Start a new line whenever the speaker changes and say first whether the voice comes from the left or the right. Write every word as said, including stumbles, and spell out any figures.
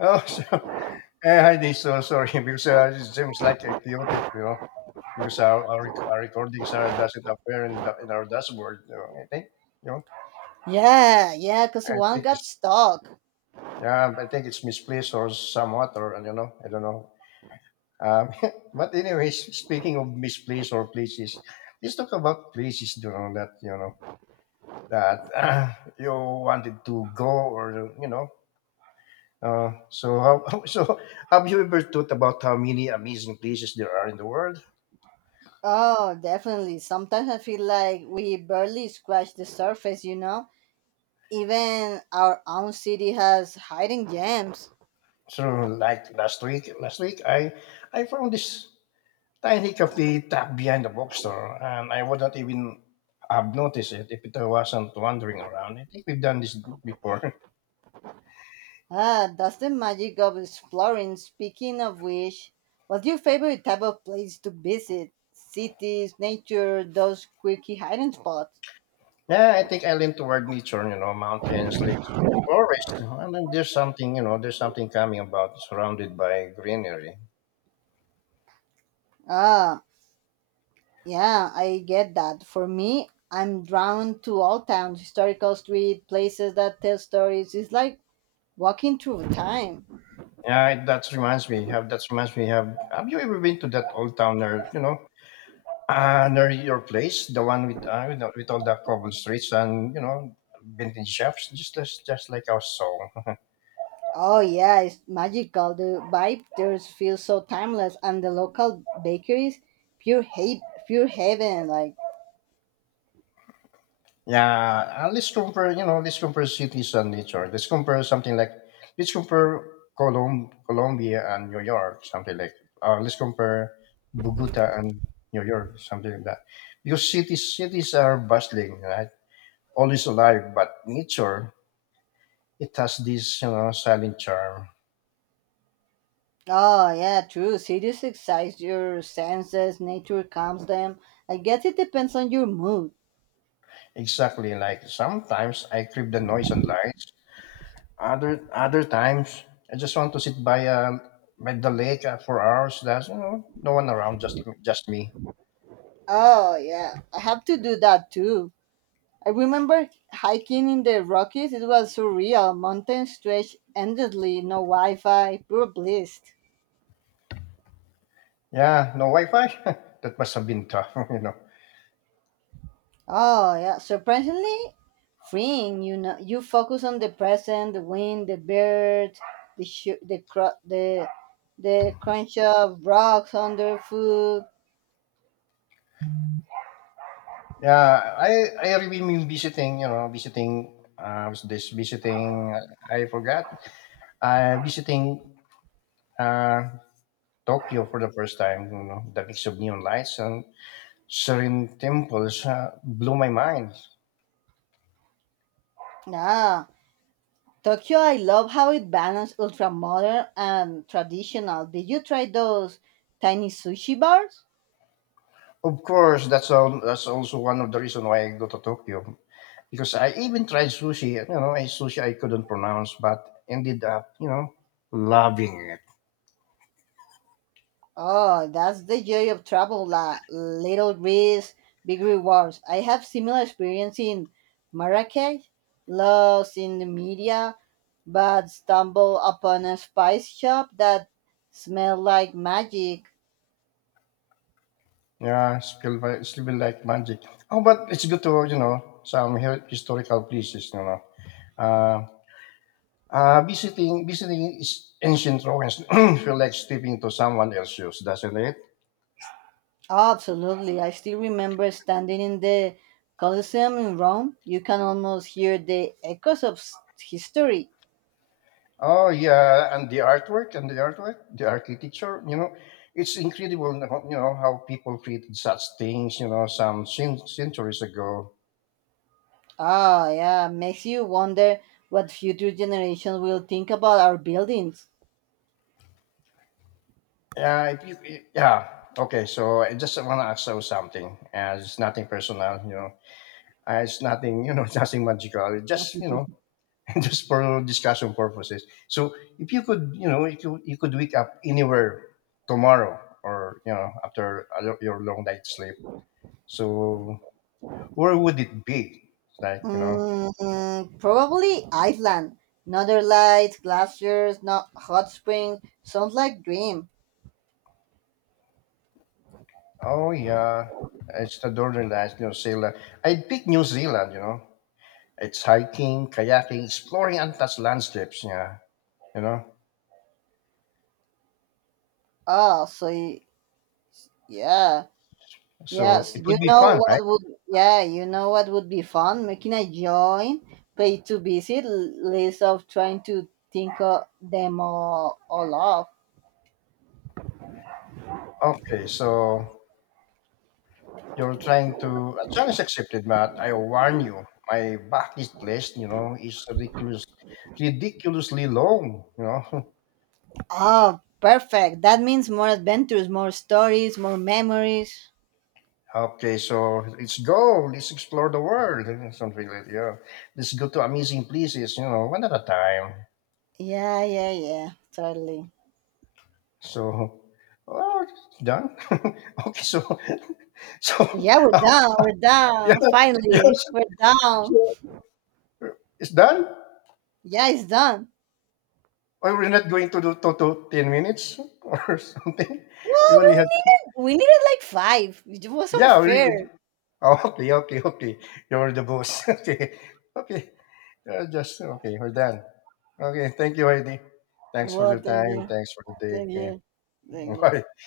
left: Oh, so, eh, hi, Dave. So sorry because uh, it seems like a chaotic, you know, because our our, rec- our recordings are doesn't appear in, the, in our dashboard. You know, I think, you know,
right: Yeah, yeah, because
left: I
right: one
left: think
right: got
left: it's
right: stuck.
left: yeah, I think it's misplaced or somewhat, or you know, I don't know. Um, but anyways, speaking of misplaced or places, let's talk about places, you know, that you know that uh, you wanted to go or you know. Uh, so how, so have you ever thought about how many amazing places there are in the world?
right: Oh, definitely. Sometimes I feel like we barely scratched the surface, you know? Even our own city has hiding gems.
left: So, like last week, last week I I found this tiny coffee tucked behind the bookstore, and I wouldn't even have noticed it if it wasn't wandering around. I think we've done this before.
right: Ah, that's the magic of exploring. Speaking of which, what's your favorite type of place to visit? Cities, nature, those quirky hiding spots?
left: Yeah, I think I lean toward nature, you know, mountains, lakes, forest, and then there's something, you know, there's something coming about surrounded by greenery.
right: Ah, yeah, I get that. For me, I'm drawn to all towns, historical street, places that tell stories. It's like walking through time.
left: Yeah, it- that reminds me. Have that reminds me. Have Have you ever been to that old town there? You know, Uh, near your place, the one with uh, with, with all the cobble streets and you know vintage shops, just just, just like our song.
right: Oh yeah, it's magical. The vibe there feels so timeless, and the local bakeries, pure ha- pure heaven. Like
left: Yeah, uh, let's compare. You know, let's compare cities and nature. Let's compare something like let's compare Colom- Colombia and New York, something like. Uh, let's compare Bogota and New York, something like that. Because cities cities are bustling, right? Always alive, but nature it has this you know silent charm.
right: oh yeah, true. Cities excite your senses. Nature calms them. I guess it depends on your mood.
left: Exactly. Like sometimes I crave the noise and lights. Other other times I just want to sit by um by the lake uh, for hours. That's you know no one around, just just me.
right: Oh yeah, I have to do that too. I remember hiking in the Rockies. It was surreal. Mountains stretched endlessly. No Wi-Fi. Pure bliss.
left: Yeah, no Wi-Fi. That must have been tough, you know.
right: Oh, yeah. Surprisingly freeing, you know. You focus on the present, the wind, the bird, the sh- the cr- the the crunch of rocks underfoot.
left: Yeah, I I really mean visiting. You know, visiting. Uh, was this visiting? I forgot. Uh, visiting uh, Tokyo for the first time. You know, the mix of neon lights and serene temples uh, blew my mind.
right: Nah. Tokyo, I love how it balances ultra modern and traditional. Did you try those tiny sushi bars?
left: Of course, that's all, that's also one of the reason why I go to Tokyo because I even tried sushi. You know, I sushi I couldn't pronounce, but ended up you know loving it.
right: Oh, that's the joy of travel, la little risk, big rewards. I have similar experience in Marrakech, lost in the media, but stumbled upon a spice shop that smelled like magic.
left: Yeah, it's feel like, it's feel like magic. Oh, but it's good to you know some hi- historical places. You know, uh, uh, visiting visiting is ancient ruins feel like stepping to someone else's shoes, doesn't it?
right: Absolutely. I still remember standing in the Colosseum in Rome. You can almost hear the echoes of s- history.
left: Oh yeah, and the artwork and the artwork, the architecture, you know, it's incredible, you know, how people created such things, you know, some cen- centuries ago.
right: Ah, yeah, makes you wonder what future generations will think about our buildings.
left: Yeah, if you, yeah. Okay, so I just want to ask you something. Uh, it's nothing personal, you know. Uh, it's nothing, you know, nothing magical. It's just, you know, just for discussion purposes. So, if you could, you know, if you you could wake up anywhere tomorrow, or you know, after a lo- your long night sleep, so where would it be? It's like, you know,
right: Mm, probably Iceland. Northern lights, glaciers, not hot springs. Sounds like dream.
left: oh yeah, it's the Northern Lights, New Zealand. I'd pick New Zealand, you know. It's hiking, kayaking, exploring untouched landscapes, yeah, you know.
right: Oh, so y- yeah,
left: So
right: yes.
left: it
right: You
left: would be
right: know
left: fun,
right: what
left: right?
right: would Yeah, you know what would be fun? Making a joint pay to visit l- list of trying to think of them all, all up.
left: Okay, so you're trying to, a challenge accepted, Matt. I warn you, my bucket list, you know, is ridiculous, ridiculously long, you know.
right: Oh, perfect. That means more adventures, more stories, more memories.
left: Okay, so let's go. Let's explore the world. Something like yeah. Let's go to amazing places. You know, one at a time.
right: Yeah, yeah, yeah. Totally.
left: So, oh, done. Okay, so, so
right: Yeah, we're
left: um,
right: done. We're
left: yeah,
right: done.
left: yeah.
right: Finally, we're done.
left: So, so it's done.
right: Yeah, it's done.
left: Or we're not going to do to, to ten minutes or something. We
right: Well, we
left: only had
right: needed we needed like five. It was
left: yeah. We,
right: unfair.
left: Oh, okay, okay, okay. You're the boss. Okay, okay. Uh, just okay. We're done. Okay. Thank you, Heidi. Thanks for
right: Well,
left: your
right: thank
left: time.
right: you,
left: Thanks for the day.
right: thank
left: Okay.
right: you, thank you.
left: Bye.